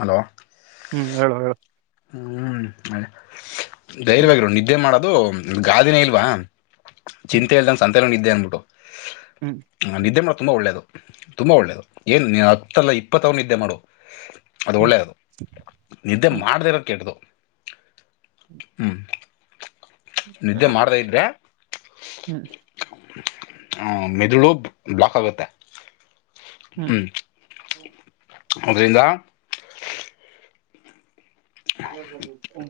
Hello ಹ್ಮ್ ಹೇಳು ಹೇಳು ಹ್ಮ್ ಅ ಹ್ಮ್ ಧೈರ್ಯವಾಗಿವಾಗಿರು ನಿದ್ದೆ ಮಾಡೋದು ಗಾದಿನೇ ಇಲ್ವಾ ಚಿಂತೆ ಇಲ್ದಂ ಸಂತೆ ನಿದ್ದೆ ಅನ್ಬಿಟ್ಟು ಹ್ಮ್ ಹ್ಮ್ ನಿದ್ದೆ ಮಾಡ ತುಂಬ ಒಳ್ಳೆಯದು ತುಂಬ ಒಳ್ಳೆಯದು ಏನು ಹತ್ತಲ್ಲ ಇಪ್ಪತ್ತ ಅವ್ರನಿದ್ದೆ ಮಾಡು ಅದು ಹ್ಮ್ ಒಳ್ಳೇದು ನಿದ್ದೆ ಹ್ಮ್ ಮಾಡದಿರ ಹ್ಮ ಏನಪ ಹ್ಮ್ ಹ್ಮ ಮೆದುಳು ಬ್ಲಾಕ್ ಆಗುತ್ತೆ ಹ್ಮ್ ಅರಿಂದ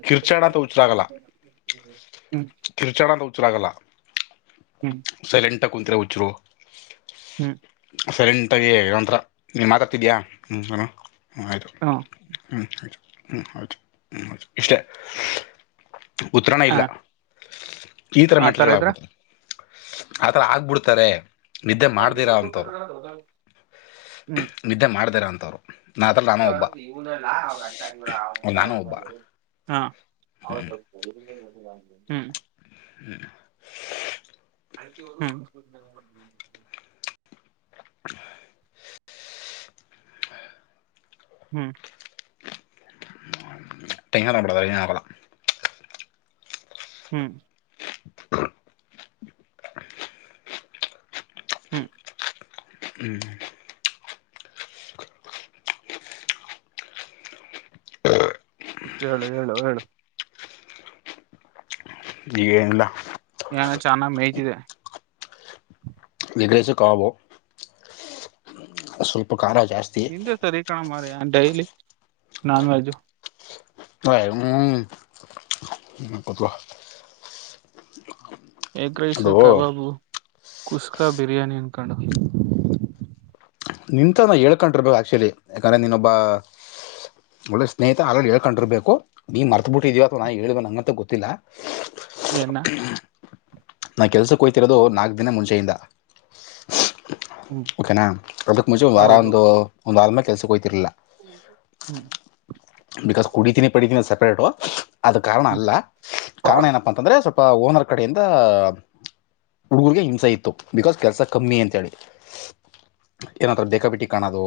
ಕಿರ್ಚಾಡ ಹ ಕಿರುಚಾಣಂದ ಹುಚ್ಚರ್ ಆಗಲ್ಲ ಹ್ಮ್ ಸೈಲೆಂಟ್ ಕುಂತರ ಹುಚ್ಚರು ಹ್ಮ್ ಸೈಲೆಂಟಾಗಿ ಒಂಥರ ನೀವು ಮಾತಾಡ್ತಿದೆಯಾ ಹ್ಞೂ ನಾನ ಹ್ಞೂ ಆಯಿತು ಹ ಹ್ಞೂ ಆಯಿತು ಹ್ಮ್ ಹದು ಹ್ಮ್ ಇಷ್ಟೇ ಉತ್ತರಾಣ ಇಲ್ಲ ಈ ಥರ ಆ ತರ ಇದ್ರ ಮೆಟ್ಲ್ಗಳಗ್ಬಿಡ್ತವೆ ಆ ಥರ ಆಗ್ಬಿಡ್ತಾರೆ ನಿದ್ದೆ ಮಾಡ್ದಿರಾ ಅಂತವ್ರು ನಿದ್ದೆ ಮಾಡ್ದಿರಾ ಅಂತವ್ರು ನಾ ಅದ್ರಲ್ಲಿ ನಾನು ಒಬ್ಬ ಇನಲ್ಲ ಅವ್ರ ಅ ನಾನು ಅವ ಒಬ್ಬ ಅವ [unintelligible] ಹಾ [unintelligible] ಹ್ಮ್ ಹ್ಮ [inaudible] ಹ್ಮ್ [inaudible] ಹ್ಮ್ ತೆಂಗಂಬಡ ಆಾಬಲ [unintelligible] ಹ್ಮ್ [inaudible] ಹ್ಮ್ ಹ್ಮ್ ಹಾ [inaudible] ಹೇಳು ಹೇಳು ಹೇಳು ಏನಿಲ್ಲ ಏನ ಚನ್ನ ಮೇಯ್ತಿದೆ ಎಗ್ ರೈಸ್ ಕಬಾಬು ಸ್ವಲ್ಪ ಖಾರ ಜಾಸ್ತಿ ನಿಂದೆ ಸರಿ ಕಣ ಮಾರಾಯ ಡೈಲಿ ನಾನ್ ವೆಜ್ಜು ಹ ಹ್ಮ್ ಸುಮ್ ಕುತ್ಕೋ ಎಗ್ ರೈಸ್ ಕಬಾಬು ಕುಸ್ಕಾ ಬಿರಿಯಾನಿ ಅನ್ಕೊಂಡು ನಿಂತವ ಹೇಳ್ಕೊಂಡಿರ್ಬೇಕ ಆ್ಯಕ್ಚುಲಿ ಯಾಕಂದರೆ ನೀನ್ನೊಬ್ಬ ಒಳ್ಳೆ ಸ್ನೇಹಿತ ಅದ್ರಲ್ಲಿ ಹೇಳ್ಕೊಂಡಿರ್ಬೇಕು ನೀ ಮರ್ತಬಿಟ್ಟಿದಿಯ ಅಥವಾ ನ ಹೇಳವ ನಂಗಂತು ಗೊತ್ತಿಲ್ಲ ಎನ್ನ ನಾ ಕೆಲ್ಸಕ್ಕೋಯ್ತಿರೋದು ನಾಕ್ ದಿನ ಮುಂಚೆಯಿಂದ ಹ್ಮ್ ಓಕೆನಾ ಅದಕ್ಕೆ ಮುಂಚೆ ವಾರ ಹೌದು ಒಂದು ಒಂದು ವಾರದ್ಮೇಲೆ ಕೆಲ್ಸಕ್ಕೆೋಗಯ್ತಿರಲಿಲ್ಲ ಹ್ಮ್ ಬಿಕಾಸ್ ಕುಡಿತೀನಿ ಪಡಿತೀನಿ ಸಪ್ರೇಟು ಅದ ಕಾರಣ ಹ್ಮ್ ಅಲ್ಲ ಕಾರಣ ಏನಪ್ಪಾ ಅಂತಂದ್ರೆ ಸ್ವಲ್ಪ್ ಪ ಓನರ್ ಕಡೆಯಿಂದ ಹುಡುಗರ್ಗೆ ಹಿಂಸಾ ಇತ್ತು ಬಿಕಾಸ್ ಕೆಲ್ಸ ಕಮ್ಮಿ ಅಂತೇಳಿ ಏನತ್ರ ಬೇಕಾಬಿಟಿ ಕಾಣೋದು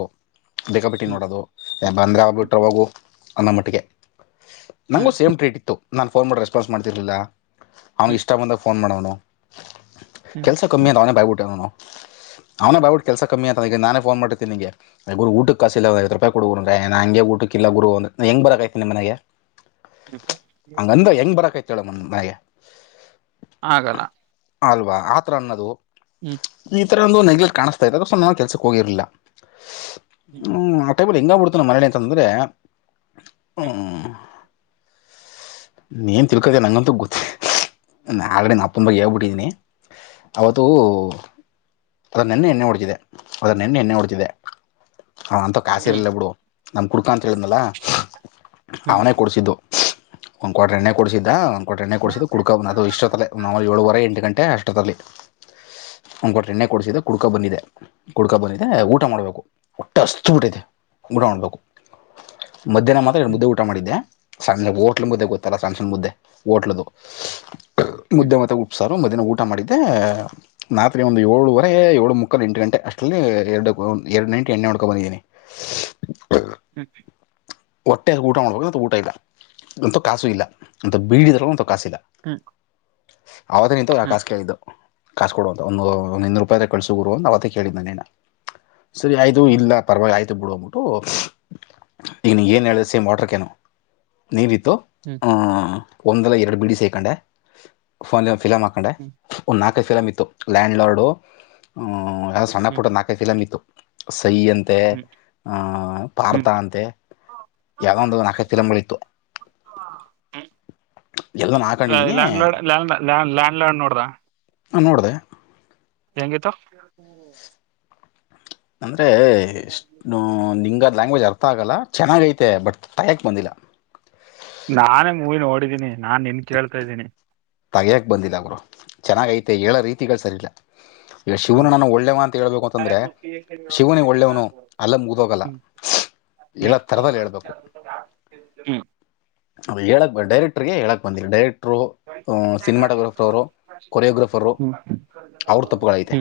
ಬೇಕಬಿಟ್ಟಿ ಹ್ಮ್ ನೋಡೋದು ಎ ಬಂದ್ರ ಆ ಬಿಟ್ರ ಹೊಗು ಅನ್ನೋ ಮಟ್ಟಿಗೆ ನನಗೂ ಹ್ಮ್ ಸೇಮ್ ಟ್ರೀಟ್ ಇತ್ತು ನಾನ್ ಫೋನ್ ಮಾಡಿ ರೆಸ್ಪಾನ್ಸ್ ಮಾಡ್ತಿರಲಿಲ್ಲ ಅವ್ನಿಗೆ ಹ್ಮ್ ಇಷ್ಟ ಬಂದಾಗ ಫೋನ್ ಮಾಡವನು ಹ್ಮ್ ಕೆಲ್ಸ ಕಮ್ಮಿ ಅಂತ ಅವನೇ ಬಾಯ್ಬಿಟ್ಟೆ ನಾವು ಅವ್ನ ಬಾಯ್ ಬಿಟ್ಟ ಕೆಲಸ ಕಮ್ಮಿ ಅಂತ ನಾನೇ ಫೋನ್ ಮಾಡಿರ್ತಿನಿ ಊಟಕ್ಕೆ ಕಾಸಿಲ್ಲ ಒಂದ್ ಐವತ್ತ್ ರೂಪಾಯಿ ಕೊಡು ಎ ನಂಗೆ ಊಟ್ ಇಲ್ಲ ಗುರು ಅಂದ ಹೆಂಗ್ ಬರಕ್ ಕೈತೆ ನಿಮ್ ಮನೆಗೆ ಬ [unintelligible] ಕೆಳಮ ಭಯ [unintelligible] ಆಗಲ್ಲ ಅಲ್ವಾ ಆತರ ಅನ್ನೋದು ಹ್ಮ್ ಈ ತರ ಒಂದು ನೆಗ್ಲೆಕ್ಟ್ ಕಾಣ್ತಾ ಇ [unintelligible] ನ ಕೆಲಸಕ್ಕೆ ಹೋಗಿರಲಿಲ್ಲ್ ಹ್ಮ್ ಆ ಟೈಬಲ್ ಹೆಂಗ ಬಿಡುತ್ ನ [unintelligible] ಮನಳಿ ಅಂತಂದ್ರೆ ಹ್ಮ್ ಹ್ಮ ನೀನ್ ತಿಳ್ಕದ ನಂಗಂತೂ ಗೊತ್ತ ಆಲ್ರೆಡಿ ನಾನು ನಮ್ ಅಪ್ಪೊನ್ ಬಗ್ಗೆ ಹೇಳ್ಬಿಟ್ಟಿದೀನಿ ಅವತ್ತು ಅದನ್ನ ನೆನ್ನೆ ಎಣ್ಣೆ ಹೊಡೆದಿದೆ ಅದನ್ನ ನೆನ್ನೆ ಎಣ್ಣೆ ಹೊಡೆದಿದೆ ಅವನಂತ ಹ್ಮ್ ಕಾಸೀರಲ್ಲ ಬಿಡು ನಾನ್ ಕುಡ್ಕ ಅಂತ ಹೇಳಿದ್ಲ ಅವನೇ ಹ್ಮ್ ಕೊಡ್ಸಿದ್ದು ಒನ್ ಕ್ವಾಟ್ರು ಎಣ್ಣೆ ಕೊಡಸಿದ್ದ ಒಂದ್ ಕ್ವಾಟ್ರು ಎಣ್ಣೆ ಕೊಡ್ಸಿದ್ದ್ ಕುಡ್ಕ ಅದು ಇಷ್ಟಲೆ ನ ಏಳುವರೆ ಎಂಟ್ ಗಂಟ್ ಅ ಅಷ್ಟೋತಲ್ಲಿ ಒಂದ್ಕಟ್ಟರ್ ಎಣ್ಣೆ ಕೊಡ್ಸಿದೆ ಕುಡ್ಕಾ ಬಂದಿದ್ದೆ, ಕುಡ್ಕಾ ಬಂದಿದೆ ಊಟ ಮಾಡ್ಬೇಕು, ಹೊಟ್ಟೆ ಹಸ್ದಬಿಟ್ಟಿದೆ. [unintelligible] ಮಧ್ಯಾಹ್ನ ಮಾತ್ರ ಎರಡು ಹ್ಮ್ ಮುದ್ದೆ ಊಟ ಮಾಡಿದ್ದೆ. ಸ ಓಟ್ಲು ಮುದ್ದೆ ಗೊತ್ತಲ್ಲ ಸಣ್ ಸಣ್ ಮುದ್ದೆ, ಓಟ್ಲುದು, ಹ್ಮ್ ಮುದ್ದೆ ಮತ್ತೆ ಉಪ್ ಸಾರು. ಮದ್ಯಾನ ಊಟ ಮಾಡಿದ್ದೆ, ರಾತ್ರಿ ಒಂದು ಏಳುವರೆ ಏಳು ಮುಕ್ಕಾಲು ಎಂಟು ಗಂಟೆ, ಅಷ್ಟರಲ್ಲಿ ಎರಡು ಎರಡು ನೈಂಟಿ ಎಣ್ಣೆ ಹೊಡ್ಕೊಂಡ ಬಂದಿದ್ದೀನಿ. ಹ ಹೊಟ್ಟೆ ಊಟ ಮಾಡ್ಬಿಡ್ಬಹುದು, ಊಟ ಇಲ್ಲ ನಂತವ್ ಕಾಸು ಇಲ್ಲ, ನಂತವ್ ಬೀಡಿ ಇದ್ರು ನಂತವ್ ಕಾಸು ಇಲ್ಲ. [unintelligible] ಅವತ್ತು ನಿಂತು ನಾ ಹ್ಮ್ ಕಾಸ್ ಕೇಳಿದ್ದು. ಕಾಸಸ್ ಕೊಡುವಂತ ಒಂದು ಒಂದ ಇನ್ನೂರು ರೂಪಾಯಿ ಕಳ್ಸುರು ಅಂತ ಅವತ್ತೇ ಕೇಳಿದ್ದ ನಿನ್ನ. ಸರಿ ಆಯ್ತು ಹ್ಮ್ ಹ್ಮ್ ಇಲ್ಲ ಪರವಾಗಿ ಆಯ್ತು ಬಿಡ್ಕೋಗ್ಬಿಟ್ಟು ಈನ ಏನು ಹೇಳಿದೆ ಸೇಮ್ ವಾಟರ್ ಕ್ಯಾನು ನೀರಿಟ್ಟು ಹ್ಮ್ ಹ ಒಂದಲ್ಲ ಎರಡು ಬಿಡಿ ಸೇಕೊಂಡೆ, ಫೈನಲಿ ಒಂದ್ ಫಿಲ್ಮ್ ಹಾಕೊಂಡೆ, ಹ್ಮ್ ಒಂದ್ ನಾಲ್ಕು ನಾಕ ಫಿಮಂ ಇತ್ತು, ಲ್ಯಾಂಡ್ ಲಾರ್ಡ್, ಸಣ್ಣ ಹ್ಮ್ ಪುಟ್ಟದ ನಲ್ಕೈದು ಫಿಲಮ್ ಇತ್ತು. [unintelligible] ಯಂತೆ, ಹ್ಮ್ ಆ ಹ್ಮ್ ಅರ್ಥ ಹ್ಮ್ ಅಂತೆ ಯಾದೊಂದು ನಾಲ್ಕೈದು ಫಿಲಂಗಳಿತ್ತು. ಹು ಹಾಕೊಂಡಿದ್ದೀನಿ ಲ್ಯಾಂಡ್, ಲಾ ಲ್ಯಾಂಡ್ ಲಾಡ್ ನೋಡ್ದ? ಹಾ ನೋಡ್ದೆ. ಹೆಂಗಿತ್ತು? ಅಂದ್ರೆ ಇಷ್ಟ ನಿಂಗ ಅದು ಲ್ಯಾಂಗ್ವೇಜ್ ಅರ್ಥ ಆಗಲ್ಲ. ಚೆನ್ನಾಗೈತೆ ಬಟ್ ತಗೆಯೋಕ್ ಬಂದಿಲ್ಲ. ನಾನು ಮೂವಿ ನೋಡಿದ್ದೀನಿ, ನಾನ್ ನಿಂಗ್ ಕೇಳ್ತಾ ಇದ್ದೀನಿ. ತಗಿಯೋಕ ಬಂದಿಲ್ಲ ಗುರು, ಚೆನ್ನಾಗೈತೆ ಹೇಳೋ ರೀತಿಗಳು ಸರಿಯಿಲ್ಲ. ಈಗ ಶಿವನು ಹ್ಮ್ ನಾನು ಒಳ್ಳೆ ಮಾತ್ತು ಹೇಳ್ಬೇಕು ಅಂತಂದ್ರೆ ಶಿವನಿಗೆ ಒಳ್ಳೇವನು ಅಲ್ಲ ಮುಗ್ದೋಗಲ್ಲ. ಹ್ಮ್ ಹೇಳೋ ತರದಲ್ಲಿ ಹೇಳ್ಬೇಕು. ಹ್ಮ್ ಅದು ಹೇಳಕ್ ಬ ಡೈರೆಕ್ಟರ್ಗೆ ಹೇಳಕ್ ಬಂದೀಲ್ಲ, ಡೈರೆಕ್ಟ್ರು ಅ ಹ್ಮ್ ಸಿನಿಮಾಟೋಗ್ರಫರು, ಕೊರಿಯೋಗ್ರಫರು, ಅವ್ರ ತಪ್ಪುಗಳು ಐತೆ.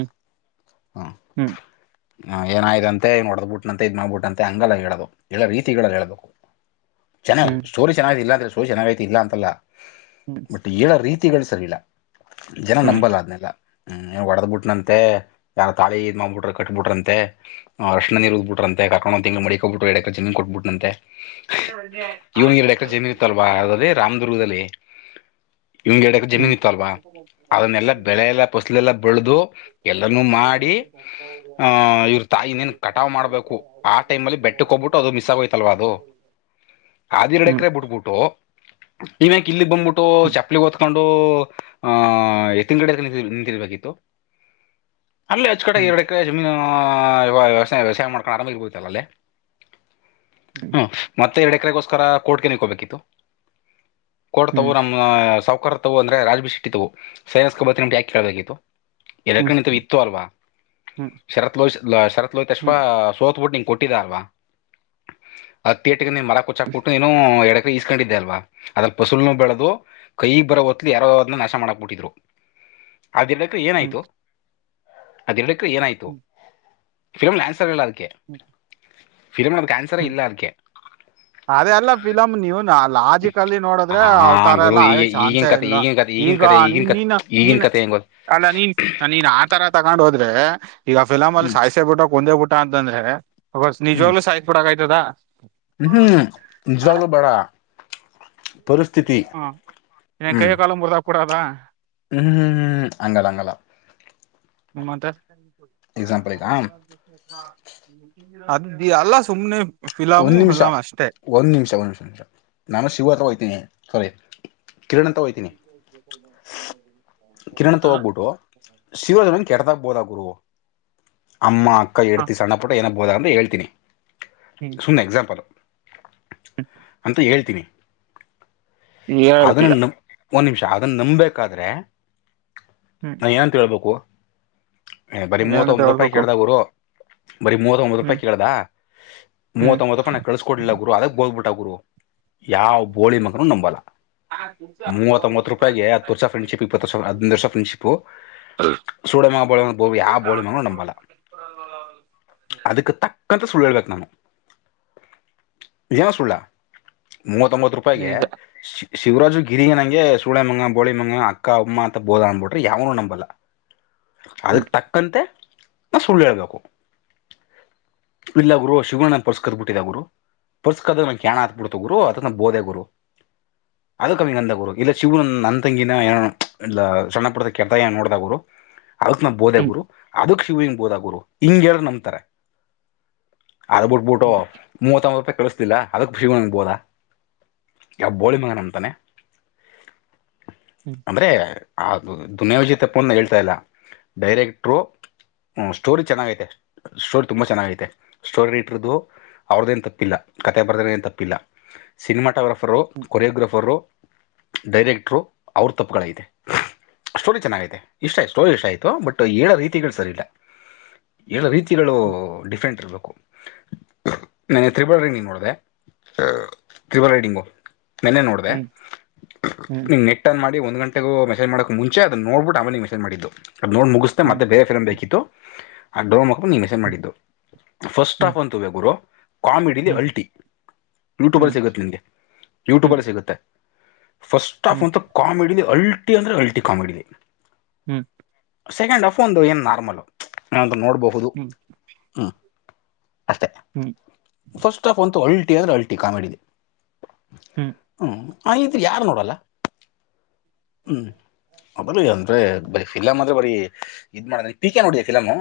ಹ್ಮ್ ಹಾ ಏನಾಯ್ದಂತೆ, ಇವ್ನು ಹೊಡ್ದ್ಬುಟ್ಟಂತೆ, ಇದ್ ಮಾಡ್ಬಿಟ್ನಂತೆ ಹಂಗಲ್ಲ ಹೇಳೋದು, ಹೇಳೊ ರೀತಿಗಳಲ್ಲಿ ಹೇಳಬೇಕು. ಚೆನ್ನಾಗಿ ಹ್ಮ್ ಹ್ಮ್ ಸ್ಟೋರಿ ಚೆನ್ನಾಗೈತಿ ಇಲ್ಲ, ಅಂದ್ರೆ ಸ್ಟೋರಿ ಚೆನ್ನಾಗೈತಿ ಇಲ್ಲ ಅಂತಲ್ಲ. ಬಟ್ ಹ್ಮ್ ಹೇಳ ರೀತಿಗಳು ಸರಿ ಇಲ್ಲ, ಜನ ನಂಬಲ್ಲ ಆದ್ನೆಲ್ಲ. ಹ್ಮ್ ಹೊಡದ್ ಬಿಟ್ನಂತೆ, ಯಾರ ತಾಳಿ ಇದ್ಮಾಡ್ಬಿಟ್ರು ಕಟ್ಟಬಿಟ್ರಂತೆ, ಅರಿಶಿಣ ನೀರು ಉಗ್ ಬಿಟ್ರಂತೆ. ಕಕೋಬಂದ್ ಒಂದ್ ತಿಂಗ್ಳು ಮಡಿಕಂಬಿಟ್ಟು ಎಡೆ [unintelligible] ಕೊಟ್ಬುಟ್ನಂತೆ. ಜಮೀನ್ ಇತ್ತಲ್ವಾ [unintelligible] ಇವಂಗೆ ಎರಡಕ್ರೆ ಹ್ಮ್ ಜಮೀನ್ ಇತ್ತು ಅಲ್ವಾ, ಅದನ್ನೆಲ್ಲಾ ಬೆಳೆ ಎಲ್ಲ ಫಸಲು ಎಲ್ಲಾ ಬೆಳೆದು, ಎಲ್ಲಾನೂ ಮಾಡಿ ಆ ಇವ್ರ ತಾಯಿ ಇನ್ನೇನ್ ಕಟಾವ್ ಮಾಡ್ಬೇಕು, ಆ ಟೈಮ್ ಅಲ್ಲಿ ಬೆಟ್ಟಕ್ಕೆ ಹೋಗ್ಬಿಟ್ಟು, ಅದು ಮಿಸ್ ಆಗೋಯ್ತಲ್ಲ ಅದು ಹ ಎರಡು ಹ್ಮ್ ಹ್ಮ್ ಎಕರೆ ಬಿಟ್ಬಿಟ್ಟು, ನೀವ್ಯಾಕೆ ಇಲ್ಲಿ ಬಂದ್ಬಿಟ್ಟು ಚಪ್ಪ ಓತ್ಕೊಂಡು, ಆ ಎತ್ತಿನ್ ಗಾಡಿಲಿ ನಿಂತು ನಿಂತಿರ್ಬೇಕಿತ್ತು. ಅಲ್ಲಿ ಅಚ್ಕಟ್ಟಾಗಿ ಎರಡೆಕ್ರೆ ಜಮೀನು ವ್ಯವಸಾಯ ವ್ಯವಸಾಯ ಮಾಡ್ಕೊಂಡು ಆರಾಮಾಗಿರ್ಬಹುದಿತ್ತಲ್ಲ ಅಲ್ಲಿ. ಹ್ಮ ಹ್ಮ್ ಮತ್ತೆ ಎರಡು ಎಕರೆಗೋಸ್ಕರ ಕೋರ್ಟ್ಕನೆಕ್ಕ ಹೋಗಬೇಕಿತ್ತು. ಕೋರ್ಟ್ ತವು ನಮ್ಮ ಸವಕಾರ ತಾವು ಅಂದ್ರೆ ರಾಜ್ಬಿ ಶೆಟ್ಟ ತವು, ಸೈನ್ಸ್ ಹಾಕ್ಸ್ಕಂಡು ಬರ್ತಿನಿ ಯಾಕೆ ಕೇಳ್ಬೇಕಿತ್ತು. ಎಲ್ಲಕಡನ ಇಂತ ಇತ್ತು ಅಲ್ವಾ ಶರತ್ ಲೋಹ ಶರತ್ ಲೋಹಿತೇಶ್ವ ಸೋತ್ಬುಟ್ಟಂ ಕೊಟ್ಟ ಟ್ಟ ಅಲ್ವಾ, ಅ ತೇಟ ನೀ ಮರ ಕುಚ್ಚಾಕಬಿಟ್ಟು ಏನೋ ಹೇಳಕ್ ಈಸ್ಕೊಂಡಿದ್ದೆ ಅಲ್ವಾ ಅದ್ರಲ್ಲಿ ಫಸುಲ್ನು ಬೆಳೆದು ಕೈ ಬರೋ ಹೊತ್ಲಿ ಯಾರೋ ಅದನ್ನ ನಾಶ ಮಾಡಕ್ ಬಿಟ್ಟಿದ್ರು ಅದು ಹ್ಮ್ ಏನಾಯ್ತು. ಅದೆರಡಕ್ರೆ ಏನಾಯ್ತು, ಫಿಲಮ್ ಆಲ್ಲಿ ಆನ್ಸರ್ ಇಲ್ಲ ಅದಕ್ಕೆ. ಫಿಲಮ್ ಅಲ್ಲಿ ಅದಕ್ಕೆ ಆನ್ಸರೆ ಹ್ಮ್ ಇಲ್ಲ ಅದಕ್ಕೆ. ಅದೇ ಅಲ್ಲ ಫಿಲಮ್ ನೀವು ನ ಲಾಜಿಕ್ ಅಲ್ಲಿ ಆ ನೋಡಿದ್ರೆ ಅವ್ ತರ ಗುರು ಎಲ್ಲಾ ಆಯ ಈಗ ಈಗಿನ ಚಾನ್ಸೆ ಕತೆ ಇಲ್ಲ, ಈಗಿನ ಕತೆ ಈಗಿನ ಈಗ ಕತೆ ಈಗಿನ ನೀನ್ ಕತೆ ನೀನ್ ಈಗಿನ ನೀನ್ ಕತೆ ಹೆಂಗ್ ಗೊತ್ತ ಅಲ್ಲ ನೀನ್ ನೀನ್ ಆ ತರ ತಗೊಂಡ್ ಹೋದ್ರೆ ಈಗ ಫಿಲಮ್ ಅಲ್ಲಿ ಹ್ಮ್ ಸಾಯ್ಸೇ ಬಿಟ್ಟ ಕೊಂದೇ ಬಿಟ್ಟ ಅಂತಂದ್ರೆ ಹ್ಮ್ ನಿಜವಾಗ್ಲೂ ಸಾಯ ಆಯ್ತದಾ ಹ್ಮ್ ನಿಜವಾಗ್ಲೂ ಬೇಡ ಪರಿಸ್ಥಿತಿ ಹಾ ನ್ ಹ್ಮ್ ಕೈಯೋ ಕಾಲು ಮುರಿದು ಹಾಕಿಬಿಡದ ಹ್ಮ್ ಹ್ಮ್ ಹ್ಮ್ ಅಂಗಲ್ಲ ಅಂಗಲ್ಲ ಮ್ಮತ್ತ ಎಕ್ಸಾಂಪಲ್ ಈಗ ಅ ಅಲ್ಲ ಸುಮ್ಮ್ನೆ ಒಂದ್ ನಿಮಿಷ ಒಂದ್ ನಿಮಿಷ ಒಂದ ನಿಮಿಷ ನಿಮಿಷ ನಾನು ಶಿವ ಹತ್ರ ಹೋಗಯ್ತೀನಿ ಸರಿ [inaudible] ಶಿವೋಜಮ ಕೆಡತಾಗಬೋದ ಗುರುವು ಅಮ್ಮ ಅಕ್ಕ ಹ ಇಡ್ತಿ ಸಣ್ಣ ಪು ಏನಕ್ಕೆಬೋದ ಅಂತ ಹೇಳ್ತೀನಿ ಹ್ಮ್ ಸುಮ್ನೆ ಎಕ್ಸಾಂಪಲ್ ಅಂತ ಹೇಳ್ತೀನಿ ಏ ಎಳತಿರ ಒಂದು ನಿಮಿಷ ಅದನ್ನು ನಂಬಬೇಕಾದ್ರೆ ಹ್ಮ್ ನಾನ ಏನಂತೇಬೇಕು ಏ ಬರಿ ಏನಂತ ಮೂವತ್ತೊಂದಂದು ರೂಪಾಯಿ ಹೇಳ್ಬೇಕು ಕೇಳ್ದಾಗ ಗುರು ಬರೀ ಮೂವತ್ತ ಒಂಬತ್ತು ರೂಪಾಯಿ ಹ್ಮ್ ಕೇಳದಾ ಹ್ಮ್ ಮೂವತ್ತೊಂಬತ್ತು ರೂಪಾಯಿ ನಾು ಕಳಿಸ್ಕೊಡ್ಿಲ್ಲ ಗುರು ಅದಕ್ಕೆ ಬೋಗದ್ಬಿಟ್ಟ ಗುರು ಯಾವ ಬೋಳಿ ಮಗನೂ ನಂಬಲ್ಲ ಮೂವತ್ತೊತ್ತ್ತು ರೂಪಾಯಗೆ ಹತ್ತು ವರ್ಷ ಫ್ರೆಂಡ್ಶಿಪ್ ಇಪ್ಪತ್ತು ವರ್ಷ ಹದಿನೊಂದು ವರ್ಷ ಫ್ರೆ್ಿು ಸೂಳೆಮಗ ಬೋಳಿಮಗ ಯ ಬೋಳಿ ಮಗನು ನಂಬಲ್ಲ ಅದಕ್ಕೆ ತಕ್ಕಂತ ಸುಳ್ಳು ಹೇಳ್ಬೇಕು ನಾನುೇನ ಸುಳ್ಳ ಮೂವತ್ತೊಂಬತ್ತು ರೂಪಾಯಿಗೆ ನಿಜ ಸಿ ಶಿವರಾಜು ಗಿರಿಯ ನಂಗೆ ಸುಳೆಮಂಗ ಬೋಳಿಮಂಗ ಅಕ್ಕ ಅಮ್ಮ ಅಂತ ಬೋದ ಅಂದಬಿಟ್ರೆ ಯ್ನುೂ ನಂಬಬಲ್ಲ ಹ್ಮ್ ಅದಕ್ಕೆ ತಕ್ಕಂತೆ ನಾ ಸುಳ್ಳು ಹೇಳ್ಬೇಕು ಇಲ್ಲ ಗುರು ಶಿವಣ್ಣ ಪೋರ್ಸ್ಕದ್ ಬಿಟ್ಟಿದ ಗುರು ಪೋಸ್ಕದ ನಗೆಾಣ ಹಾತ್ಬ ಬಿಡ್ತ ಗುರು ಅದ ಬೋದೆೆ ಗುರು ಅದು ಕಮ್ಮಿ ನಂದ ಗುರು ಇಲ್ಲ ಶಿವರು ನನ್ನ ತಂಗಿನ ಏನು ಇಲ್ಲ ಸಣ್ಣ ಪುದ ಕೆತ ನೋಡಿದಾಗ ಗುರು ಅದಕ್ ನಾ ಬೋದೆೆ ಹ್ಮ್ ಗುರು ಅದಕ್ ಹವು ಹೋದ ಗುರು ಹಿಂಗಗೆ ಹೇಳ ನಂಬತಾರೆ ಅದ ಬಿಟ್ಬಿಟ್ಟು ಮೂವತ್ತಂಬರು ರೂಪಾಯಿ ಕಳಸ ಅದಕ್ ಖುಷಿಗ್ಬೋದಾ ಯಾವ ಬೋಳಿ ಮಗನ ಅಂಬಂತಾನೆ ಹ್ಮ್ ಅಂದ್ರೆ ಅದು ದುನಿಯಾ ವಿಜಿ ತಪ್ಪನ ಹೇಳ್ತಾ ಇಲ್ಲ ಡೈರೆಕ್ಟ್ರು ಹ್ಮ ಸ್ಟೋರಿ ಚೆನ್ನಾಗೈತೆ ಸ್ಟೋರಿ ತುಂಬಾ ಚೆನ್ನಾಗ ೈತೆ ಸ್ಟೋರಿ ರೀಟರ್ದದುು ಅವ್ರದ್ದೇನು ತಪ್ಪಿಲ್ಲ ಕತೆೆ ಬರೆದ್ರ ಏನು ತಪ್ಪಿಲ್ಲ ಸಿನಿಮಾಟೋಗ್ರಫರು ಹ್ಮ್ ಕೊರಿಯೋಗ್ರಫರು ಡೈರೆಕ್ಟರು ಅವ್ರ ತಪ್ಪುಗಳತೆ ಸ್ಟೋರಿ ಚೆನ್ನಾಗೈತೆ ಇಷ್ಟ ಆಯ್ತು ಸ್ಟೋರಿ ಇಷ್ಟ ಆಯ್ತು ಬಟ್ ಏ ರೀತಿಗಳು ಸರಿ ಇಲ್ಲ ಎಲ್ಲ ರೀತಿಗಳು ಡಿಫೆಂಟ್ ಇರಬೇಕು ನನ್ನೆ ತ್ರಿಬಲ್ ರೈಡಿಂಗ್ ನೋಡಿದೆ ತ್ರಿಬಲ್ ರೈಡಿಂಗು ನೆನ್ನೆ ನೋಡಿದೆ ಹ್ಮ್ ಹ್ಮ್ ಹ್ಮ್ ಹ್ಮ್ ನೀ ನೆಟ್ ಆನ್ ಮಾಡಿ ಒಂದು್ ಗಂಟೆ ಮಸಜ್ ಮಾಡಕ್ ಮುಚೆ ಅದ ನೋಡ್ಬಿಟ್ಟ ಅವನಿಗೆ ಮೆಸೇಜ್ ಮಾಡಿದ್ದ್ ಅದು ನೋಡ್ ಮುಗಿಸ್ೆ ಹ್ಮ್ ಮತ್ತೆ ಬೇರೆ ಫಿಮ್ ಬೇಕಿತ್ತು ಆ ಡ್ರೋ ಮಕ್ಕಳು ನೀ ಮೆಸೇಜ್ ಹ್ಮ್ ಮಾಡಿದ್ದು ಫಸ್ಟ್ ಹ್ಮ್ ಆಫ್ ಅಂತುವ ಗುರು ಕಾಮಿಡಲಿ ಹ್ಮ್ ಅಲ್ಟಿ ಯೂಟ್ಯೂಬರ್ ಸಿಗುತ್ತೆ ನಿಮಗೆ ಯೂಟ್ಯೂಬರ್ ಸಿಗುತ್ತೆ ಫಸ್ಟ್ ಆಫ್ ಹ್ಮ್ ಅಂತು ಕಾಮಿಡಿ ಇದೆ ಅಲ್ಟಿ ಅಂದ್ರೆ ಅಲ್ಟಿ ಕಾಮಿಡಿ ಇದೆ ಹ್ಮ್ ಸೆಕೆಂಡ್ ಹಫ್ ಒಂದು ಏನ್ ನಾರ್ಮಲ್ ಏಂತ ನೋಡಬಹುದು ಹ್ಮ ಹ್ಮ್ ಫಸ್ಟ್ ಆಫ್ ಅಂತು ಅಲ್ಟಿ ಅಂದ್ರೆ ಅಲ್ಟಿ ಕಾಮಿಡಿ ಇದೆ ಹ್ಮ್ ಹ್ಮ ಹಾ ತ್ರಿ ಯಾರು ನೋಡಲ್ಲ ಹ್ಞ ಅದ ಅಂದರೆೆ ಬ ಫಿಲಮ್ ಅ್ರೆ ಬರಿ ಇದ್ ಮಾಡದ ಪೀಕೆ ನೋಡಿಯ ಫಿಲಮು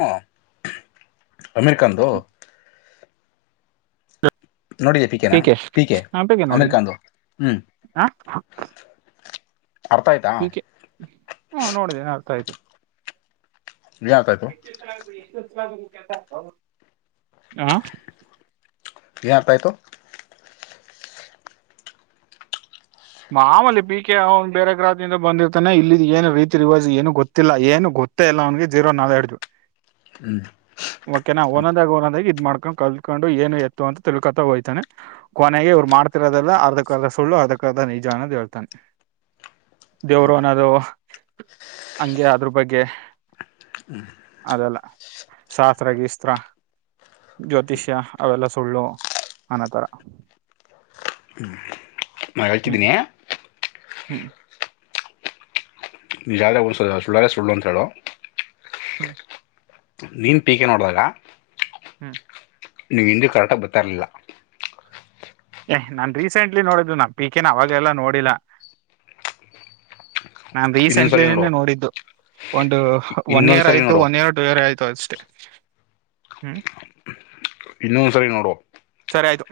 ಅಮೇರಿಕನ್ದು ನೋಡಿ ಪಿಕೆನಾ ಪಿಕೆ ಹಾ ನೋಡಿನಿ ಅಮಿರ್ಕಖಾದ ಹ್ಮ್ ಹ ಅರ್ಥ ಆಯ್ತಾ ಹೆ ಹಾ ನೋಡಿದೆ ನ ಅರ್ತಾಯಯ್ತು ಏನ್ ಅರ್ಥ ಆಯ್ತು ಹ ಈತಾಯತು ಮಾ ಮಾಮಲಿ ಪಿ ಕೆ ಅವನ್ ಬೇರೆ ಗ್ರಹದಿಂದ ಬಂದಿರ್ತಾನೆ ಇ ಏನ ರೀತಿ ರಿವಾಜ್ ಏನು ಗೊತ್ತಿಲ್ಲ ಏನು ಗೊತ್ತ ಗೊತ್ತ ಎಲ್ಲ ಅವಗೆ ಜೀರೋ ನಾ [inaudible] ಹ್ಮ್ ಓಕೆ ನ ಓಂದೂಂದಗಿ ಓಂದೂಂದಗಿ ಇದ ಮಾಡ್ ಕಲ್ತ್ಕೊಂಡು ಏನು ಎತ್ತು ಅಂತ ತಿಳ್ಕೊತಾ ಹೋಗ್ತಾನೆ ಕೊನೆಗೆ ಇವ್ರು ಮಾಡತಿರೋದಲ್ಲ ಅರ್ದಕ್ ಅರ್ದ ಸುಳ್ಳು ಅರ್ [unintelligible] ನಿಜನ ದೇ ಹಳ್ತಾನೆ ದೇವರು ಅನದು ಹಂಗೆ ಅದ್ರ ಬಗ್ಗೆ ಅದೆಲ್ಲ ಶಸ್ತ್ರ [inaudible] ಜ್ಯೋತಿಷ್ಯ ಅವೆಲ್ಲ ಸುಳ್ಳು ಅನ್ನೊತರ ಹ್ಮ್ [unintelligible] ಹೇಳ್ತಿದ್ದೀನಿ ಹ್ಮ್ ನೀಜ ಯಾ [unintelligible] [inaudible] ಸುಳ್ಳು ಅಂತ ಹೇಳು ಹ್ಮ್ ನೀನು ಪೀಕೆ ನೋಡಿದಾಗ ಹ್ಮ್ ನಿಂಗೆ ಹಿಂದಿ ಕರೆಕ್ಟ್ ಆಗಿ ಬರ್ತಿರ್ಲಿಲ್ಲ ಏ್ ನಾನ್ ರೀಸೆಂಟ್ಲಿ ನೋಡಿದು ಪಿಕೆ ನ ಅವಾಗೆಲ್ಲ ನೋಡಿಲ್ಲ ನಾನ್ ಇನ್ನೊಂದ್ಸರಿ ನೋಡು ರೀಸೆಂಟ್ಲಿನೆ ನೋಡಿದ್ದು ಒಂದು ಒನ್ ಇಯರ್ ಇನ್ನೊಂದ್ಸರಿ ಆಯ್ತು ನೋಡು ಒನ್ ಇಯರ್ ಟು ಇಯರ್ ಆಯ್ತು ಅಷ್ಟೇ ಹ್ಮ್ ಇನ್ನೊಂದ್ ಸರಿ ನೋಡು ಸರೆ ಆಯ್ತು